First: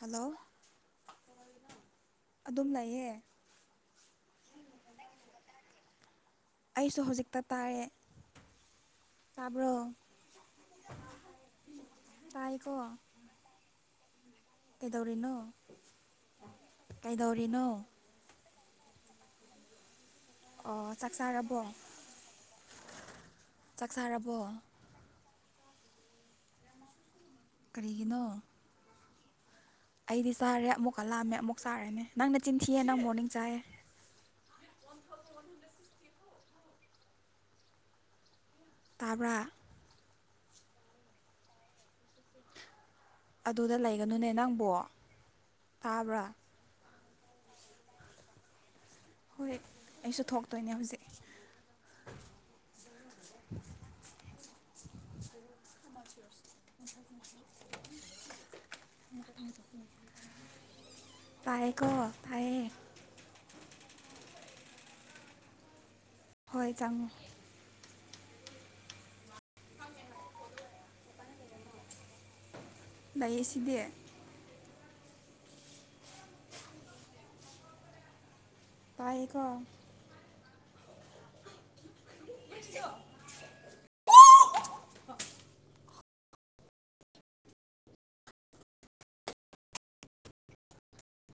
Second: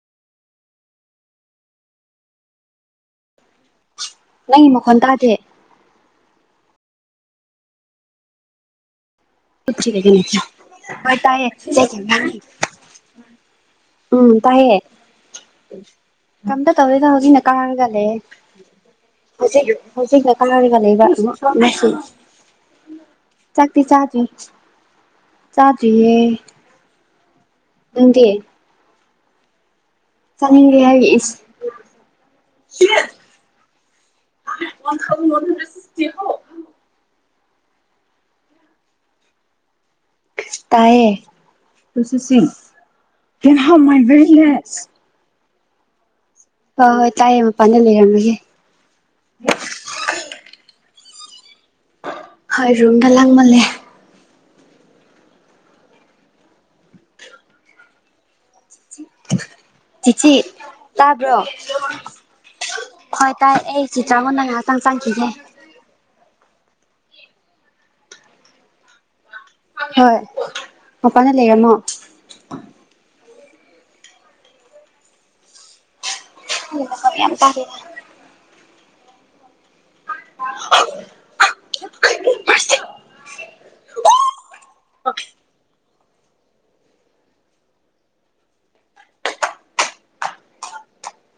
hello ꯑꯗꯨꯝ ꯂꯩꯌꯦ ꯅꯪꯒꯤ ꯃꯈꯣꯟ ꯇꯥꯗꯦ ꯑꯩꯁꯨ ꯍꯧꯖꯤꯛꯇ ꯇꯥꯏꯌꯦ [unintelligible] ꯍꯣꯏꯇꯥꯏꯌꯦ ꯇꯥꯏꯀꯣ ꯎꯝ ꯇꯥꯏꯌꯦ ꯀꯩꯗꯧꯔꯤꯅꯣ ꯀꯝꯗ ꯇꯧꯗꯦꯗ ꯍꯧꯖꯤꯛꯅ ꯀꯩꯗꯧꯔꯤꯅꯣ ꯀꯥꯔꯒꯂꯩꯌꯦ ꯍꯧꯖꯤꯛ ꯍꯧꯖꯤꯛꯅ ꯀꯥꯔꯒ ꯑꯣ ꯂꯩꯕ ꯆꯥꯛ ꯆꯥꯔꯕꯣ ꯃꯦꯁꯤ ꯆꯥꯛꯇ ꯆꯥꯛ ꯆꯥꯗꯔꯤ ꯆꯥꯔꯕꯣ ꯆꯥꯗꯔꯌꯦ ꯀꯔꯤꯒꯤꯅꯣ ꯑꯩꯗꯤ ꯆꯥꯔꯦ ꯆꯥꯅꯤꯡꯗꯦ ꯑꯃꯨꯛꯀ ꯍꯥꯏꯔꯤ ꯂꯥꯝꯃꯦ ꯏꯁ ꯑꯃꯨꯛ ꯆꯥꯔꯅꯦ ꯅꯪꯅ ꯅꯆꯤꯟꯊꯤꯌꯦ ꯅꯪ ꯃꫭꯔꯅꯤꯡ ꯆꯥꯏꯑꯦ [unintelligible] ꯇꯥꯕ꯭ꯔꯥ ꯇꯥꯏꯌꯦ ꯑꯗꯨꯗ ꯂꯩꯒꯅꯨꯅꯦ ꯅꯪꯕꯣ [unintelligible] ꯇꯥꯕ꯭ꯔꯥ ꯍꯣꯏ ꯍꯣꯏ ꯇꯥꯏꯌꯦ ꯃꯄꯥꯟꯗ ꯂꯩꯔꯝꯃꯤꯁꯦ ꯍꯣꯏ ꯑꯩꯁꯨ ꯊꯣꯛꯇꯣꯏꯅꯦ ꯍꯧꯖꯤꯛ ꯍꯣꯏ ꯔꯨꯝꯗ ꯂꯥꯡꯃꯜꯂꯦ [unintelligible] [unintelligible] [unintelligible] ꯆꯤꯆꯦ ꯇꯥꯗ꯭ꯔꯣ ꯇꯥꯏꯌꯦꯀꯣ ꯇꯥꯏꯌꯦ ꯍꯣꯏ ꯇꯥꯏ ꯑꯩ ꯆꯦ ꯆꯥꯎꯕꯅ ꯉꯥꯏꯍꯥꯛꯇꯪ ꯆꯪꯈꯤꯒꯦ ꯍꯣꯏ ꯆꯪꯉꫭ ꯍꯣꯏ ꯃꯄꯥꯟꯗ ꯂꯩꯔꯝꯃꯣ ꯂꯩꯌꯦ ꯁꯤꯗꯤ ꯅꯪꯒꯤꯗꫭ ꯒꯔꯤ ꯌꯥꯝ ꯇꯥꯗꯦꯗ ꯇꯥꯏꯌꯦ ꯀꯣ [inaudible] [unintelligible] [unintelligible]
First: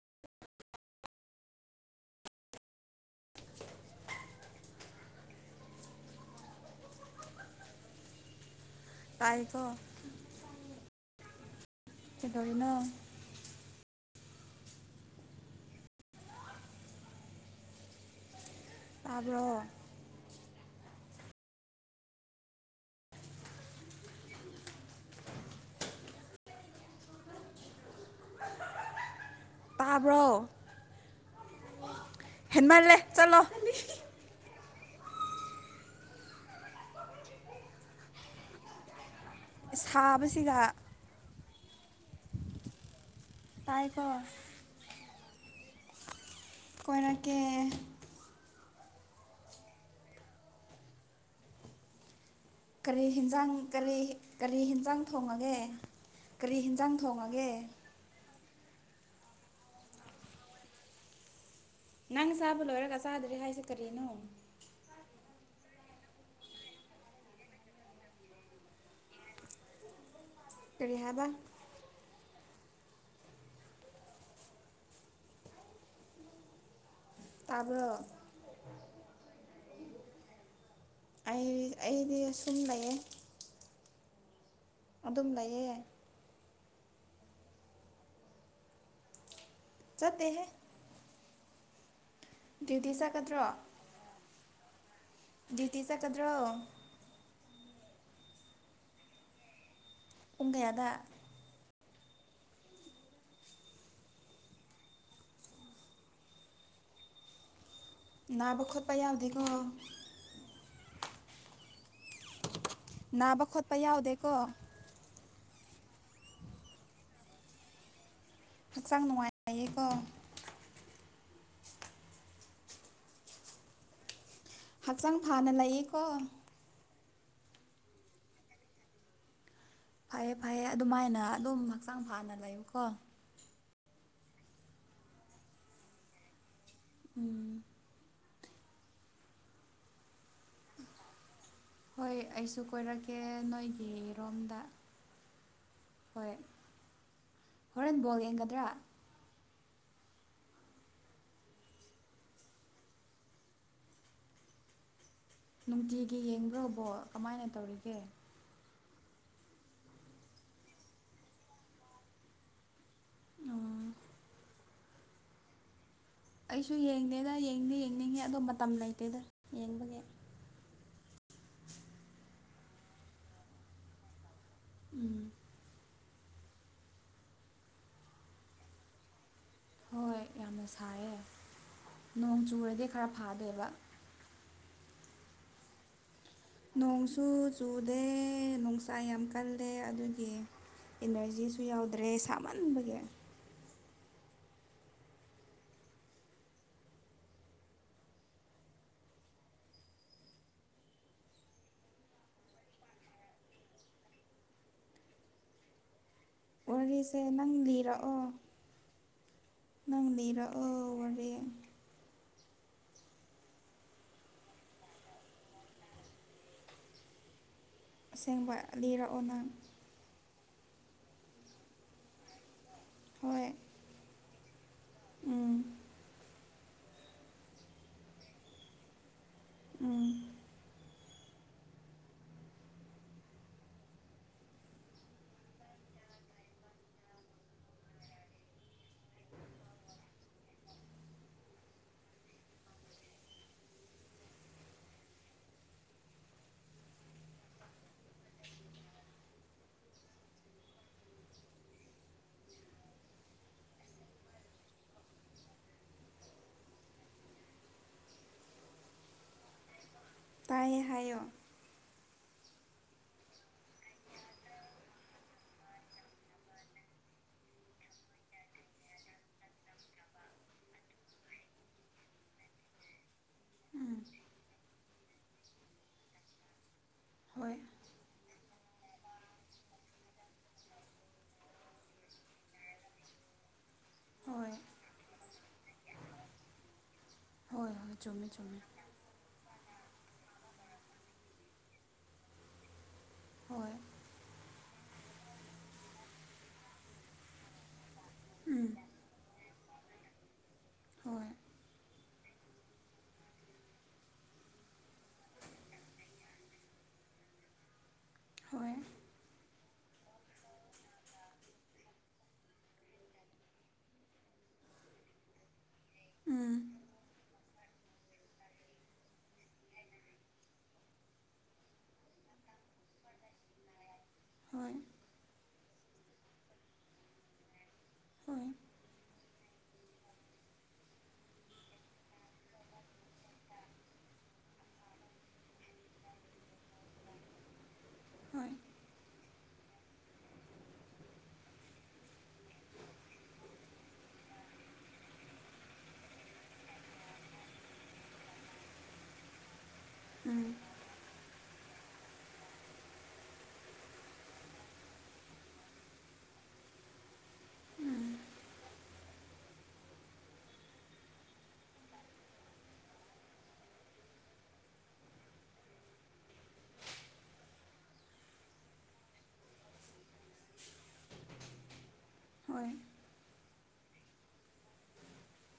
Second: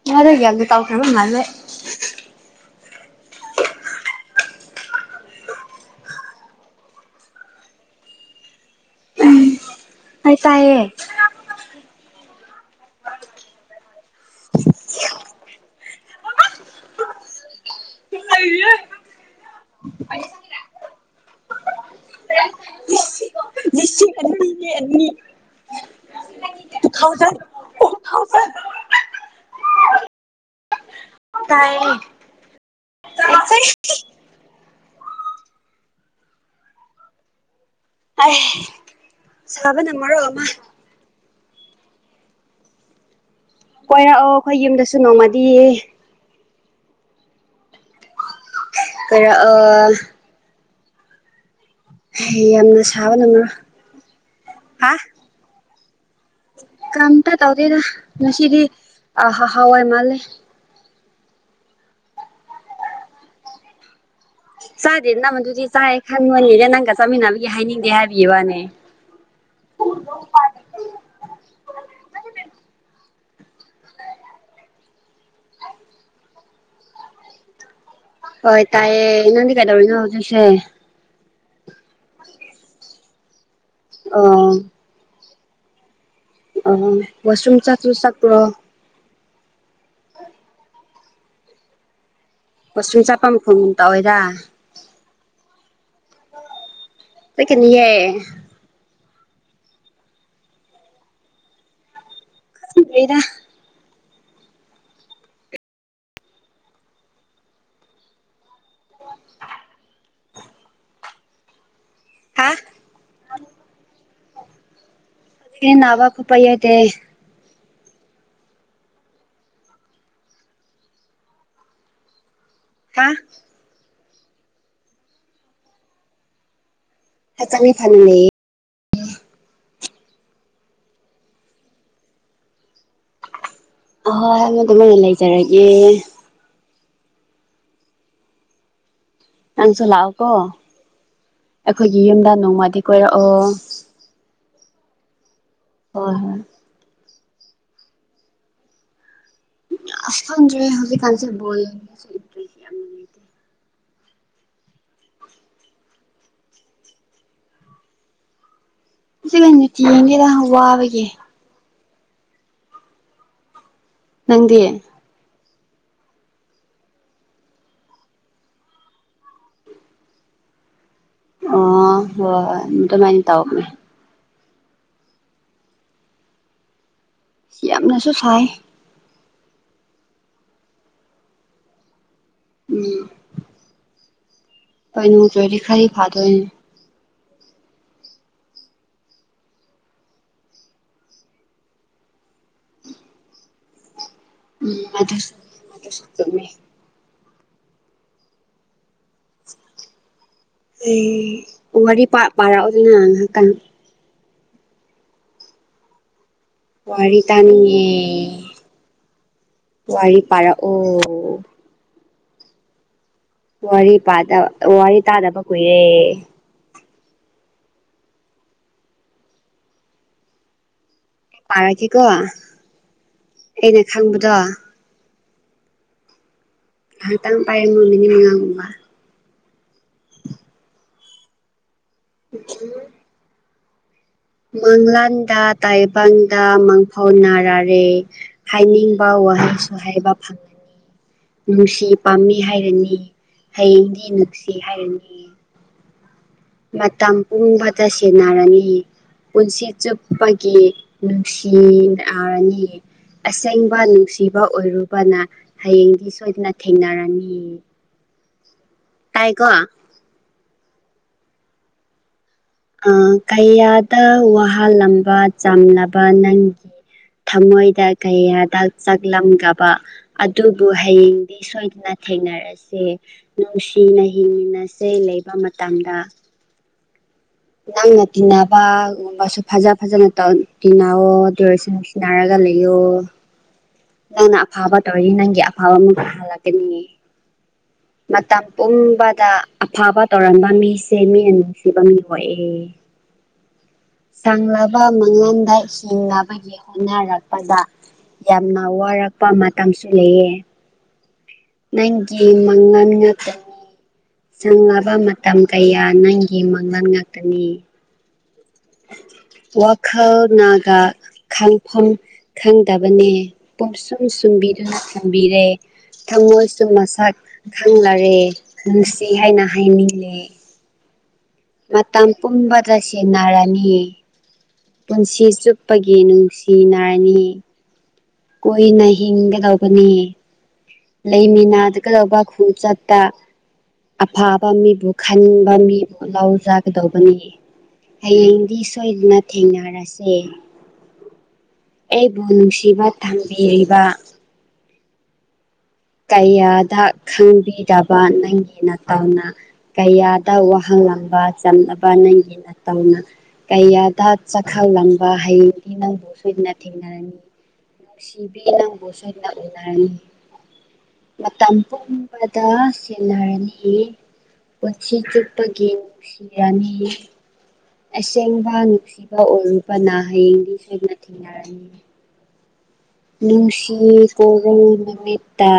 ꯅꯪ ꯑꯗꯨꯏ ꯒ꯭ꯌꯥꯟꯕꯨ ꯇꯥꯎꯈꯔꯕ ꯃꯥꯜꯂꯦ ꯇꯥꯏꯌꯦꯀꯣ ꯑꯩ ꯇꯥꯏꯌꯦ ꯀꯩꯗꯧꯔꯤꯅꯣ ꯇꯥꯕ꯭ꯔꯣ [unintelligible] ꯑꯅꯤ ꯇꯨ ꯊꯥꯎꯖꯟ [unintelligible] ꯇꯥꯕ꯭ꯔꯣ ꯇꯥꯏꯌꯦ ꯍꯦꯟꯃꯜꯂꯦ ꯆꯠꯂꯣ ꯑꯥꯍ ꯁꯥꯕꯁꯤꯒ ꯇꯥꯏꯀꯣ ꯀꯣꯏꯔꯛꯑꯣ ꯑꯩꯈꯣꯏ ꯌꯨꯝꯗꯁꯨ ꯅꯣꯡꯃꯗꯤ ꯀꯣꯏꯔꯛꯀꯦ ꯀꯣꯏꯔꯛ ꯑꯣ ꯍ ꯌꯥꯝꯅ ꯀꯔꯤ ꯁꯥꯕꯅ ꯍꯟꯖꯥꯡ ꯃꯔꯣꯜ ꯀꯔꯤ ꯀꯔꯤ ꯍꯥ ꯍꯤꯟꯖꯥꯡ ꯊꯣꯡꯉꯒꯦ ꯀꯔꯤ ꯍꯤꯟꯖꯥꯡ ꯀꯝꯇ ꯊꯣꯡꯉꯒꯦ ꯇꯧꯗꯦꯗ ꯉꯁꯤꯗꯤ ꯑ ꯍꯋꯥꯏ ꯃꯥꯂꯦ ꯅꯪ ꯆꯥꯕ ꯂꯣꯏꯔꯒ ꯆꯥꯗ꯭ꯔꯤ ꯍꯥꯏꯁꯤ ꯀꯔꯤꯅꯣ ꯆꯥꯗꯦ ꯅꯃꯗꯨꯗꯤ ꯆꯥꯏ ꯈꯟꯕꯅꯤꯅꯦ ꯅꯪꯒ ꯆꯥꯃꯤꯟꯅꯕꯒꯤ ꯍꯥꯏꯅꯤꯡꯗꯦ ꯍꯥꯏꯕꯤꯕꯋꯅꯦ ꯀꯔꯤ ꯍꯥꯏꯕ ꯇꯥꯕꯔꯣ ꯍꯣꯏ ꯇꯥꯏꯌꯦ ꯅꯪꯗꯤ ꯀꯩꯗꯧꯔꯤꯅꯣ ꯍꯧꯖꯤꯛꯁꯦ ꯑꯩ ꯑꯩꯗꯤꯁꯨꯝ ꯂꯩꯌꯦ ꯑꯣ ꯑꯗꯨꯝ ꯂꯩꯌꯦ ꯑ ꯋꯥꯁꯔꯨꯝ ꯆꯥꯛꯁꯨ ꯆꯥꯛꯄ꯭ꯔꯣ ꯆꯠꯇꯦꯍꯦ ꯗ꯭ꯌꯨꯇꯤ ꯋꯥꯁ꯭ꯔꯨꯝ ꯆꯥꯐꯝ ꯆꯠꯀꯗ꯭ꯔꯣ ꯈꯣꯡ ꯇꯧꯏꯗ ꯗ꯭ꯌꯨꯇꯤ ꯆꯠꯀꯗ꯭ꯔꯣ ꯆꯠꯀꯅꯤꯌꯦ ꯄꯨꯡ ꯀꯌꯥꯗ ꯗꯦꯗ ꯅꯥꯕ ꯈꯣꯠꯄ ꯌꯥꯎꯗꯦꯀꯣ ꯍꯥ ꯅꯥꯕ ꯈꯣꯠꯄ ꯌꯥꯎꯗꯦꯀꯣ ꯑꯦ ꯅꯥꯕ ꯈꯣꯠꯄ ꯌꯥꯗꯦ ꯍꯛꯆꯥꯡ ꯅꯨꯡꯉꯥꯏꯌꯦꯀꯣ ꯍꯥ ꯍꯛꯆꯥꯡ ꯐꯅ ꯂꯩꯌꯦꯀꯣ ꯍ ꯆꯅꯤ ꯐꯅ ꯂꯩ ꯐꯩꯌꯦ ꯐꯩꯌꯦ ꯑꯗꯨꯃꯥꯏꯅ ꯑꯗꯨꯝ ꯍꯛꯆꯥꯡ ꯐꯅ ꯂꯩꯌꯨꯀꯣ ꯑꯍꯣꯏ ꯑꯗꯨꯃꯥꯏꯅ ꯂꯩꯖꯔꯒꯦ ꯎꯝ ꯅꯪꯁꯨ ꯂꯥꯛꯑꯣꯀꯣ ꯑꯩꯈꯣꯏꯒꯤ ꯌꯨꯝꯗ ꯅꯣꯡꯃꯗꯤ ꯀꯣꯏꯔꯛꯑꯣ ꯌꯦꯔꯣꯝꯗ ꯍꯣꯏ ꯍꯣꯔꯦꯟ ꯕꯣꯜ ꯌꯦꯡꯒꯗ꯭ꯔꯥ ꯑꯁ ꯈꯪꯗꯔꯦ ꯍꯧꯖꯤꯛ ꯀꯥꯟꯁꯦ ꯕꯣꯜ ꯏꯟꯇ꯭ꯔꯦꯁ ꯌꯥꯝꯅ ꯂꯩꯇꯦ ꯅꯨꯡꯇꯤꯒꯤ ꯌꯦꯡꯕꯔꯥ ꯕꯣꯜ ꯀꯃꯥꯏꯅ ꯇꯧꯔꯤꯒꯦ ꯁꯤ ꯂꯩ ꯅꯨꯇꯤꯒꯤ ꯌꯦꯡꯗꯦꯗ ꯋꯥꯕꯒꯤ ꯑꯣ ꯅꯪꯗꯤ ꯑꯩꯁꯨ ꯌꯦꯡꯗꯦꯗ ꯌꯦꯡꯗꯤ ꯌꯦꯡꯅꯤꯡꯉꯦ ꯑꯗꯣ ꯃꯇꯝ ꯂꯩꯇꯦꯗ ꯌꯦꯡꯕꯒꯤ ꯑꯣ ꯍꯣꯏ ꯑꯗꯨꯃꯥꯏꯅ ꯇꯧꯕꯅꯦ ꯎꯝ ꯁꯤ ꯌꯥꯝꯅꯁꯨ ꯁꯥꯏ ꯍꯣꯏ ꯌꯥꯝꯅ ꯁꯥꯏꯌꯦ ꯅꯣꯡ ꯆꯨꯔꯗꯤ ꯎꯝ ꯈꯔ ꯐꯥꯗꯣꯏꯕ ꯍꯣꯏ ꯅꯣꯡ ꯆꯨꯔꯗꯤ ꯈꯔꯥꯗꯤ ꯐꯥꯗꯣꯏꯅꯦ ꯅꯣꯡꯁꯨ ꯆꯨꯗꯦ ꯅꯨꯡꯁꯥ ꯌꯥꯝ ꯀꯜꯂꯦ ꯑꯗꯨꯒꯤ ꯏꯅꯔꯖꯤꯁꯨ ꯌꯥꯎꯗ꯭ꯔꯦ ꯁꯥꯃꯟꯕꯒꯤ ꯎꯝ ꯑꯗꯨꯁꯨ ꯑꯗꯨꯁꯨ ꯆꯨꯨꯝꯃꯦ ꯑꯩ ꯋꯥꯔꯤ ꯄꯥꯥ ꯄꯥꯔꯛꯑꯣꯗꯅ ꯉꯥꯏꯍꯥꯛꯇꯡ ꯋꯥꯔꯤꯁꯦ ꯋꯥꯔꯤ ꯅꯪ ꯇꯥꯅꯤꯡꯉꯦ ꯂꯤꯔꯛꯑꯣ ꯅꯪ ꯋꯥꯔꯤ ꯂꯤꯔꯛꯑꯣ ꯋꯥꯔꯤ ꯄꯥꯔꯛꯑꯣ ꯋꯥꯔꯤ ꯄꯥꯗꯥ ꯋꯥꯔꯤ ꯇꯥꯗꯕ ꯀꯨꯏꯔꯦ ꯑꯁꯦꯡꯕ ꯂꯤꯔꯛꯑꯣ ꯅꯪ ꯄꯥꯔꯛꯀ‌ꯦꯀꯣ ꯍꯣꯏ ꯑꯩꯅ ꯈꯪꯕꯗꯣ ꯎꯝ ꯉꯍꯥꯛꯇꯡ ꯄꯥꯏꯔꯝꯃꯣ ꯃꯤꯅꯤꯠ ꯃꯉꯥꯒꯨꯝꯕ ꯎꯝ [unintelligible] ꯃꯪꯂꯥꯟꯗ ꯇꯥꯏꯕꯪꯗ ꯃꯥꯡꯐꯥꯎꯅꯥꯔꯔꯦ ꯍꯥꯏꯅꯤꯡꯕ ꯋꯥꯍꯪꯁꯨ ꯍꯥꯏꯕ ꯐꯪꯉꯤ ꯅꯨꯡꯁꯤ ꯄꯥꯝꯕꯤ ꯍꯥꯏꯔꯅꯤ ꯍꯌꯦꯡꯗꯤ ꯅꯨꯡꯁꯤ ꯍꯥꯏꯔꯅꯤ ꯃꯇꯝ ꯄꯨꯝꯕꯗ ꯁꯦꯟꯅꯔꯅꯤ ꯄꯨꯟꯁꯤ ꯆꯨꯞꯄꯒꯤ ꯅꯨꯡꯁꯤꯅꯔꯅꯤ ꯑꯁꯦꯡꯕ ꯅꯨꯡꯁꯤꯕ ꯑꯣꯏꯔꯨꯕꯅ ꯍꯌꯦꯡꯗꯤ ꯁꯣꯏꯗꯅ ꯊꯦꯡꯅꯔꯅꯤ ꯇꯥꯏꯀꯣ ꯇꯥꯏꯌꯦ ꯍꯥꯏꯌꯣ ꯀꯌꯥꯗ ꯋꯥꯍꯜꯂꯝꯕ ꯆꯝꯂꯕ ꯅꯪꯒꯤ ꯊꯃꯣꯏꯗ ꯀꯌꯥꯗ ꯆꯥꯛꯂꯝꯒꯕ ꯑꯗꯨꯕꯨ ꯍꯌꯦꯡꯗꯤ ꯁꯣꯏꯗꯅ ꯊꯦꯡꯅꯔꯤ ꯑꯁꯦ ꯅꯨꯡꯁꯤꯅ ꯍꯤꯡꯃꯤꯟꯅꯁꯦ ꯂꯩꯕ ꯃꯇꯝꯗ ꯍꯣꯏ ꯅꯪꯅ ꯇꯤꯟꯅꯕ ꯕꯁꯨ ꯐꯖ ꯐꯖꯅ ꯇꯧ ꯇꯤꯟꯅꯑꯣ ꯑꯗꯣꯑꯣꯏꯔꯥꯁꯤ ꯁꯤꯟꯅꯔꯒ ꯂꯩꯑꯣ [inaudible] ꯅꯪꯅ ꯑꯐꯥꯕ ꯇꯧꯔꯤ ꯅꯪꯒꯤ ꯑꯐꯥꯕ ꯑꯃ ꯐꯥꯍꯜꯂꯛꯀꯅꯤ ꯍꯣꯏ ꯍꯣꯏ ꯆꯨꯝꯃꯦ ꯃꯇꯝ ꯆꯨꯝꯃꯦ ꯄꯨꯝꯕꯗ ꯑꯐꯕ ꯇꯧꯔꯝꯕ ꯃꯤꯁꯦ ꯃꯤꯅ ꯅꯨꯡꯁꯤꯕ ꯃꯤ ꯍꯣꯏꯑ‌ꯦ ꯍꯣꯏ ꯀꯪꯂꯕ ꯃꯉꯟꯗ ꯍꯤꯡꯅꯕꯒꯤ ꯍꯣꯠꯅꯔꯛꯄꯗ ꯌꯥꯝꯅ ꯋꯥꯔꯛꯄ ꯃꯇꯝꯁꯨ ꯂꯩꯌꯦ ꯍꯣꯏ ꯅꯪꯒꯤ ꯃꯪꯉꯟ ꯉꯥꯛꯇꯥ ꯆꯪꯂꯕ ꯃꯇꯝ ꯀꯌꯥ ꯅꯪꯒꯤ ꯃꯥꯡꯂꯟ ꯉꯥꯛꯇꯅꯤ ꯍꯣꯏ ꯋꯥꯈꯜ ꯅꯥꯒꯥ ꯈꯥꯡꯐꯝ ꯈꯪꯗꯕꯅꯦ ꯄꯣꯠꯁꯨꯝ ꯁꯨꯝꯕꯤꯗꯨꯅ ꯊꯝꯕꯤꯔꯦ ꯎꯝ ꯊꯃꯣꯏꯁꯨ ꯃꯁꯛ ꯈꯪꯂꯔꯦ ꯅꯨꯡꯁꯤ ꯍꯥꯏꯅ ꯍꯥꯏꯅꯤꯡꯂꯦ ꯃꯇꯝ ꯄꯨꯝꯕꯗ ꯁ‌ꯦꯟꯅꯔꯅꯤ ꯍꯣꯏ ꯄꯨꯟꯁꯤ ꯆꯨꯞꯄꯒꯤ ꯅꯨꯡꯁꯤꯅꯥꯔꯅꯤ ꯍꯣꯏ ꯀꯨꯏꯅ ꯍꯤꯡꯒꯗꯧꯕꯅꯤ ꯂꯩꯃꯤꯅꯥꯗꯒꯗꯧꯕ ꯈ‌ꯣꯡꯆꯠꯇ ꯑꯐꯕ ꯃꯤꯕꯨ ꯈꯟꯕ ꯃꯤꯕꯨ ꯂꯧ ꯆꯥꯒꯗꯧꯕꯅꯤ ꯍꯣꯏ ꯍꯌꯦꯡꯗꯤ ꯁꯣ ꯁꯣꯏꯗꯅ ꯊꯦꯡꯅꯔꯁꯦ ꯑꯩꯕꯨ ꯅꯨꯡꯁꯤꯕ ꯇꯝꯕꯤꯔꯤꯕ ꯀꯌꯥꯗ ꯈꯪꯕꯤꯗꯕ ꯅꯪꯒꯤ ꯅꯇꯥꯎꯅ ꯀꯌꯥꯗ ꯋꯥꯍꯜ ꯂꯕ ꯆꯝꯅꯕ ꯅꯪꯒꯤ ꯅꯇꯧꯅ ꯀꯌꯥꯗ ꯆꯥꯛꯈꯪꯂꯝꯕ ꯍꯩꯡꯗꯤ ꯅꯪꯕꯨ ꯁꯣꯏꯗꯅ ꯊꯦꯡꯅꯔꯅꯤ ꯅꯨꯡꯁꯤꯕꯤ ꯅꯪꯕꯨ ꯁꯣꯏꯗꯅ ꯎꯅꯔꯅꯤ ꯃꯇꯝ ꯄꯨꯝꯕꯗ ꯁꯦꯟꯅꯔꯅꯤ ꯄꯨꯟꯁꯤ ꯆꯨꯞꯄꯒꯤ ꯅꯨꯡꯁꯤꯔꯅꯤ ꯑꯁꯦꯡꯕ ꯅꯨꯡꯁꯤꯕ ꯑꯣꯏꯔꯨꯕꯅ ꯍꯌꯦꯡꯗꯤ ꯁꯣꯏꯅ ꯊꯦꯡꯅꯔꯅꯤ ꯍꯣꯏ ꯅꯨꯡꯁꯤ ꯀꯣꯔꯧ ꯅꯨꯃꯤꯠꯇ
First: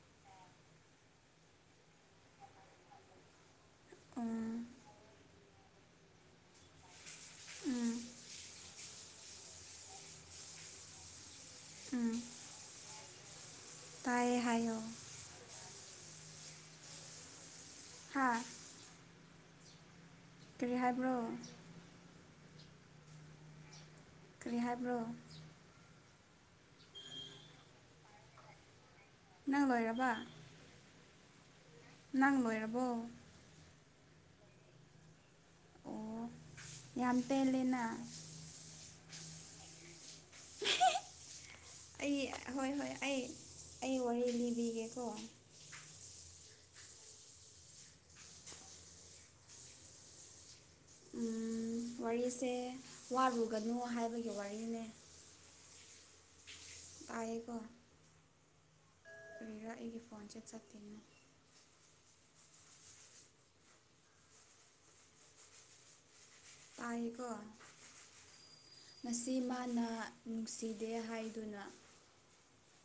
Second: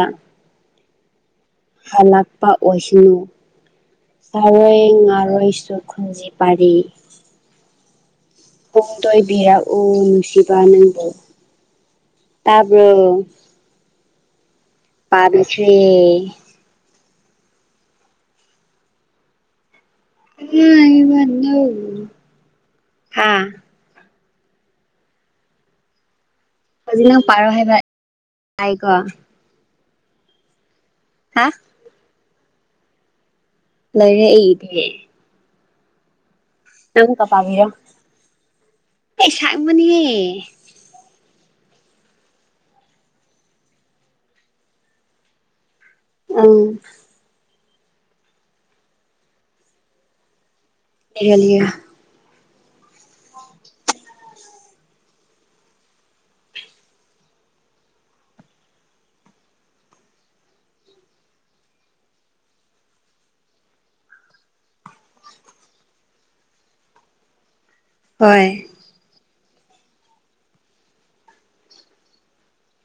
ꯍꯜꯂꯛꯄ ꯑꯣꯏꯁꯅꯨ ꯎꯝ ꯆꯔꯣꯏ ꯉꯥꯔꯣꯏꯁꯨ ꯈꯨꯟꯖꯤ ꯄꯥꯔꯤ ꯎꯝ ꯄꯣꯡꯗꯣꯏꯕꯤꯔꯛ ꯎ ꯅꯨꯡꯁꯤꯕ ꯅꯪꯕꯨ ꯎꯝ ꯇꯥꯕꯔꯣ ꯇꯥꯢꯌꯦ ꯍꯥꯏꯌꯣ ꯄꯥꯔꯤꯁꯦ ꯍꯥꯥ ꯀꯔꯤ ꯍꯥꯏꯕ꯭ꯔꯣ [unintelligible] ꯍꯥ ꯀꯔꯤ ꯍꯥꯏꯕ꯭ꯔꯣ ꯍꯧꯖꯤꯛ ꯅꯪ ꯄꯥꯔꯣ ꯍꯥꯏꯕ ꯇꯥꯏꯀꯣ ꯅꯪ ꯂꯣꯏꯔꯕ ꯍꯥ ꯅꯪ ꯂꯣꯏꯔꯕꯣ ꯂꯩ ꯑꯩꯒꯤꯗꯤ ꯑꯣ ꯌꯥꯝ ꯑꯥꯃꯨꯛꯀ ꯄꯥꯕꯤꯔꯣ ꯄꯦꯜꯂꯦꯅ ꯑꯩ ꯁꯥꯡꯕꯅꯤꯍꯦ ꯑꯩ ꯍꯣꯏ ꯍꯣꯏ ꯑꯩ ꯑꯩ ꯋꯥꯔꯤ ꯂꯤꯕꯤꯒꯦꯀꯣ ꯅꯪ ꯎ ꯂꯤꯔꯣ ꯂꯤꯔꯣ ꯋꯥꯔꯤꯁꯦ ꯋꯥꯔꯨꯒꯅꯨ ꯍꯥꯏꯕꯒꯤ ꯋꯥꯔꯤꯅꯦ ꯇꯥꯏꯌꯦꯀꯣ ꯀꯔꯤꯔꯥ ꯑꯩꯒꯤ ꯐꯣꯟꯀꯦ ꯆꯠꯇꯦꯅꯦ ꯇꯥꯢꯀꯣ ꯍꯣꯏ ꯃꯁꯤ ꯃꯥꯅ ꯅꯨꯡꯁꯤꯗꯦ ꯍꯥꯏꯗꯨꯅ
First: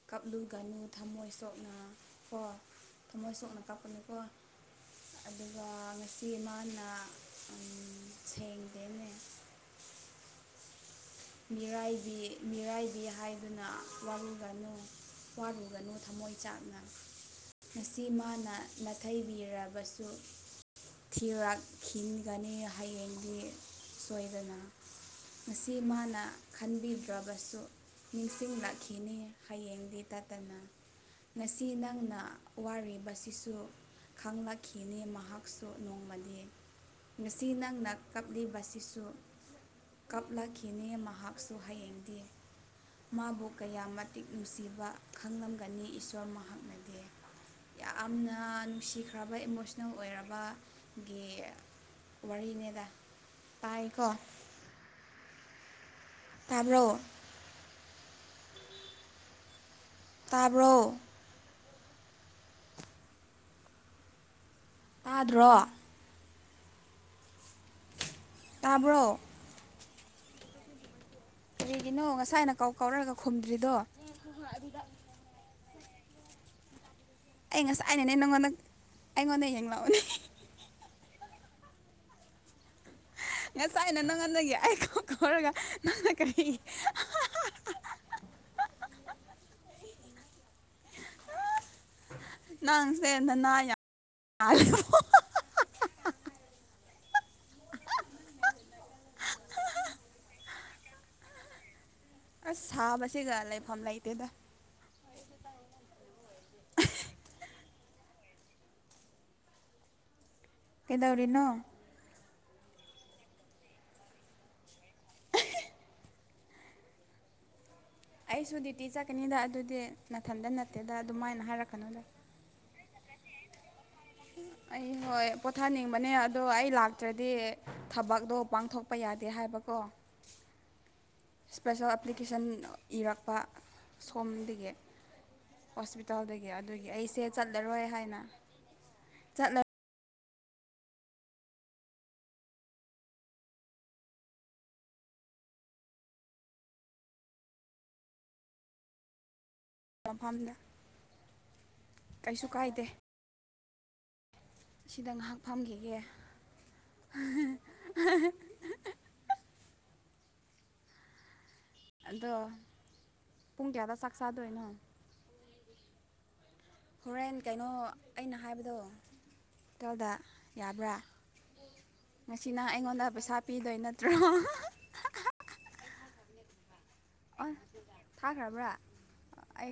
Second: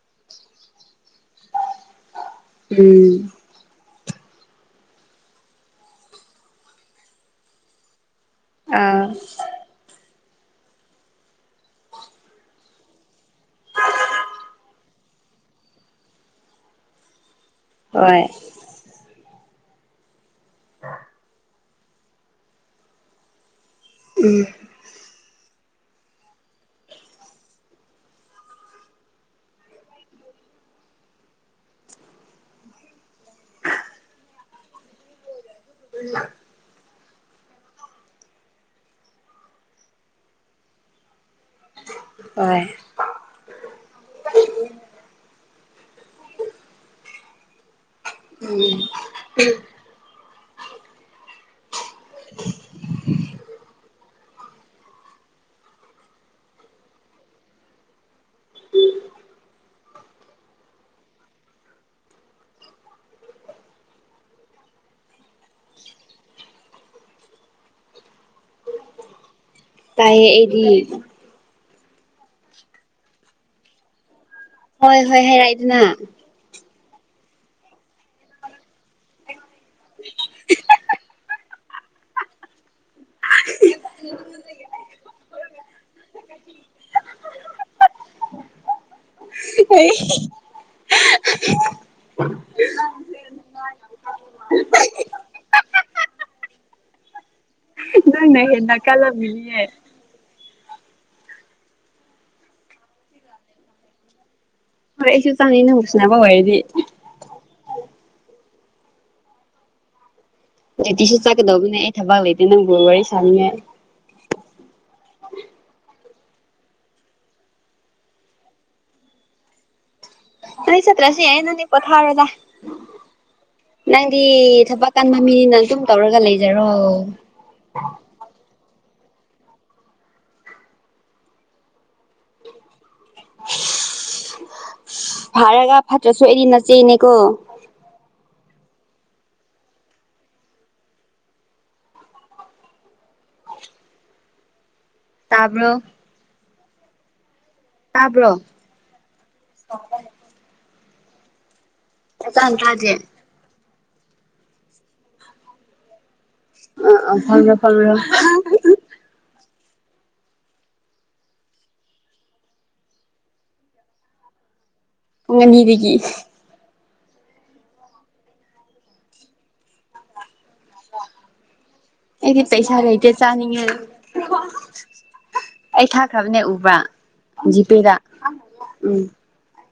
ꯀꯥꯞꯂꯨꯒꯅꯨ ꯊꯝꯃꯣꯏ ꯁꯣꯛꯅ ꯀꯣ ꯎꯝ ꯊꯝꯃꯣꯏ ꯁꯣꯛꯅ ꯀꯥꯞꯄꯅꯨꯀꯣ ꯑꯗꯨꯒ ꯉꯁꯤ ꯃꯥꯅ ꯁꯦꯡꯗꯦꯅꯦ ꯑꯥ ꯃꯤꯔꯥꯏꯕꯤ ꯃꯤꯔꯥꯏꯕꯤ ꯍꯥꯏꯗꯨꯅ ꯋꯥꯔꯨꯒꯅꯨ ꯋꯥꯔꯨꯒꯅꯨ ꯊꯝꯃꯣꯏ ꯆꯥꯛꯅ ꯉꯁꯤ ꯍꯣꯏ ꯃꯥꯅ ꯅꯥꯊꯩꯕꯤꯔꯕꯁꯨ ꯊꯤꯔꯥꯛ ꯈꯤꯟꯒꯅꯤ ꯍꯌꯦꯡꯗꯤ ꯎꯝ ꯁꯣꯏꯗꯅ ꯉꯁꯤ ꯃꯥꯅ ꯅꯪꯅ ꯈꯟꯕꯤꯗ꯭ꯔꯕꯁꯨ ꯅꯤꯡꯁꯤꯡꯂꯛꯈꯤꯅꯤ ꯍꯌꯦꯡꯗꯤ ꯇꯠꯇꯅ ꯉꯁꯤ ꯅꯪꯅ ꯋꯥꯔꯤꯕꯁꯤꯁꯨ ꯈꯪꯂꯛꯈꯤꯅꯤ ꯃꯍꯥꯛ ꯃꯍꯥꯛꯁꯨ ꯅꯣꯡꯃꯗꯤ ꯉꯁꯤ ꯅꯪꯅ ꯀꯞꯂꯤꯕꯁꯤꯁꯨ ꯀꯞꯂꯛꯈꯤ ꯃꯍꯥꯛꯁꯨ ꯍꯌꯦꯡꯗꯤ ꯍꯣꯢ ꯃꯥꯕꯨ ꯀꯌꯥ ꯃꯇꯤꯛ ꯅꯨꯡꯁꯤꯕ ꯈꯪꯂꯝꯒꯅꯤ ꯏꯁꯣꯔ ꯃꯍꯥꯛꯅꯗꯤ ꯌꯥꯝꯅ ꯅꯨꯡꯁꯤꯈ꯭ꯔꯕ ꯏꯃꯣꯁꯅꯦꯜ ꯑꯣꯏꯔꯕ ꯒꯤ ꯋꯥꯔꯤꯅꯦꯗꯥꯏ ꯇꯥꯏꯀꯣ ꯇꯥꯕ꯭ꯔꯣ ꯇꯥꯕ꯭ꯔꯣ ꯇꯥꯗ꯭ꯔꯣ ꯇꯥꯕ꯭ꯔꯣ ꯇꯥꯏꯌꯦ ꯑꯩꯗꯤ ꯀꯔꯤꯒꯤꯅꯣ ꯉꯁꯥꯏꯅ ꯀꯧ ꯀꯧꯔꯒ ꯈꯨꯝꯗ꯭ꯔꯤꯗꯣ [unintelligible] ꯍꯣꯏ ꯍꯣꯏ ꯍꯥꯏꯔꯛꯑꯦꯗꯅ ꯑꯩ ꯉꯁꯥꯏꯅꯅꯦ ꯅꯪꯉꯣꯟꯗ ꯑꯩꯉꯣꯟꯗ ꯌꯦꯡꯂꯛꯑꯣꯅꯦ ꯉꯁꯥꯏꯅ ꯅꯪꯉꯟꯗꯒꯤ ꯑꯩ ꯀꯧ ꯀꯧꯔꯒ ꯅꯪꯅ ꯀꯔꯤ ꯍꯥ ꯍꯥ ꯍꯥ [unintelligible] ꯍ ꯑꯩ ꯍꯍ ꯅꯪꯁꯦ ꯅꯅꯥ ꯌꯥꯝ [unintelligible] ꯅꯪꯅ ꯍꯦꯟꯅ ꯀꯜꯂꯝꯒꯤꯅꯤꯌꯦ ꯑꯁ ꯁꯥꯕꯁꯤꯒ ꯂꯩꯐꯝ ꯂꯩꯇꯦꯗ ꯍꯣꯏ ꯑꯩꯁꯨ ꯆꯪꯅꯤ [unintelligible] ꯑꯣꯏꯔꯗꯤ ꯇꯤꯁꯨ ꯀꯩꯗꯧꯔꯤꯅꯣ ꯆꯠꯀꯗꯧꯕꯅꯦ ꯑꯩ ꯊꯕꯛ ꯂꯩꯇꯦ ꯅꯪ ꯒ ꯋꯥꯔꯤ ꯁꯥꯅꯤꯡꯉꯥꯏ ꯑꯩꯁꯨ ꯗ꯭ꯌꯨꯇꯤ ꯆꯠꯀꯅꯤꯗ ꯑꯗꯨꯗꯤ ꯅꯥꯊꯟꯗ ꯑꯩ ꯅꯠꯇꯦꯗ ꯆꯠꯇ꯭ꯔꯁꯨ ꯌꯥꯏꯌꯦ ꯑꯗꯨꯃꯥꯏꯅ ꯅꯪꯗꯤ ꯍꯥꯏꯔꯛꯀꯅꯨꯗ ꯄꯣꯊꯥꯔꯣꯗ ꯅꯪꯗꯤ ꯊꯕꯛ ꯑꯩ ꯀꯟꯕ ꯍꯣꯏ ꯃꯤꯅꯤꯅ ꯑꯗꯨꯝ ꯄꯣꯊꯥꯅꯤꯡꯕꯅꯦ ꯇꯧꯔꯒ ꯑꯗꯣ ꯂꯩꯖꯔꯣ ꯑꯩ ꯂꯥꯛꯇ꯭ꯔꯗꯤ ꯊꯕꯛꯇꯣ ꯄꯥꯡꯊꯣꯛꯄ ꯌꯥꯗꯦ ꯍꯥꯏꯕꯀꯣ ꯏꯁꯄꯦꯁꯦꯜ ꯑꯦꯄ꯭ꯂꯤꯀꯦꯁꯟ ꯏꯔꯛꯄ ꯁꯣꯝꯗꯒꯤ ꯐꯔꯒ ꯐꯠꯇ꯭ꯔꯁꯨ ꯑꯩꯗꯤ ꯍꯣꯁꯄꯤꯇꯥꯜꯗꯒꯤ ꯑꯗꯨꯒꯤ ꯅꯆꯦꯅꯦꯀꯣ ꯑꯩꯁꯦ ꯆꯠꯂꯔꯣꯏ ꯍꯥꯏꯅ ꯆꯠꯂ ꯇꯥꯕ꯭ꯔꯣ ꯇꯥꯕ꯭ꯔꯣ ꯃꯐꯝꯗ ꯀꯩꯁꯨ [unintelligible] ꯀꯥꯏꯗꯦ ꯇꯥꯗꯦ ꯁꯤꯗ ꯉꯍꯥꯛ ꯐꯝꯈꯤꯒꯦ ꯑ ꯑ ꯐꯝꯔꯣ ꯐꯝꯔꯣ ꯑꯗꯣ ꯄꯨꯡ ꯀꯌꯥꯗ ꯆꯥꯛ ꯆꯥꯗꯣꯏꯅꯣ ꯄꯨꯡ ꯑꯅꯤꯗꯒꯤ ꯍꯣꯔꯦꯟ ꯀꯩꯅꯣ ꯑꯩꯅ ꯍꯥꯏꯕꯗꯣ ꯍꯣꯇꯦꯜꯗ ꯌꯥꯕ꯭ꯔꯥ ꯑꯩꯗꯤ ꯉꯁꯤ ꯅꯪ ꯄꯩꯁꯥ ꯂꯩꯇꯦ ꯑꯩꯉꯣꯟꯗ ꯄꯩꯁꯥ ꯆꯥꯅꯤꯡꯉꯦ ꯄꯤꯗꯣꯏ ꯅꯠꯇ꯭ꯔꯣ ꯑꯩ ꯊꯥꯈ꯭ꯔꯕꯅꯦ ꯎꯕ꯭ꯔꯥ ꯑ ꯖꯤꯄꯦꯗ ꯊꯥꯈ꯭ꯔꯕ꯭ꯔꯥ ꯎꯝ ꯑꯩ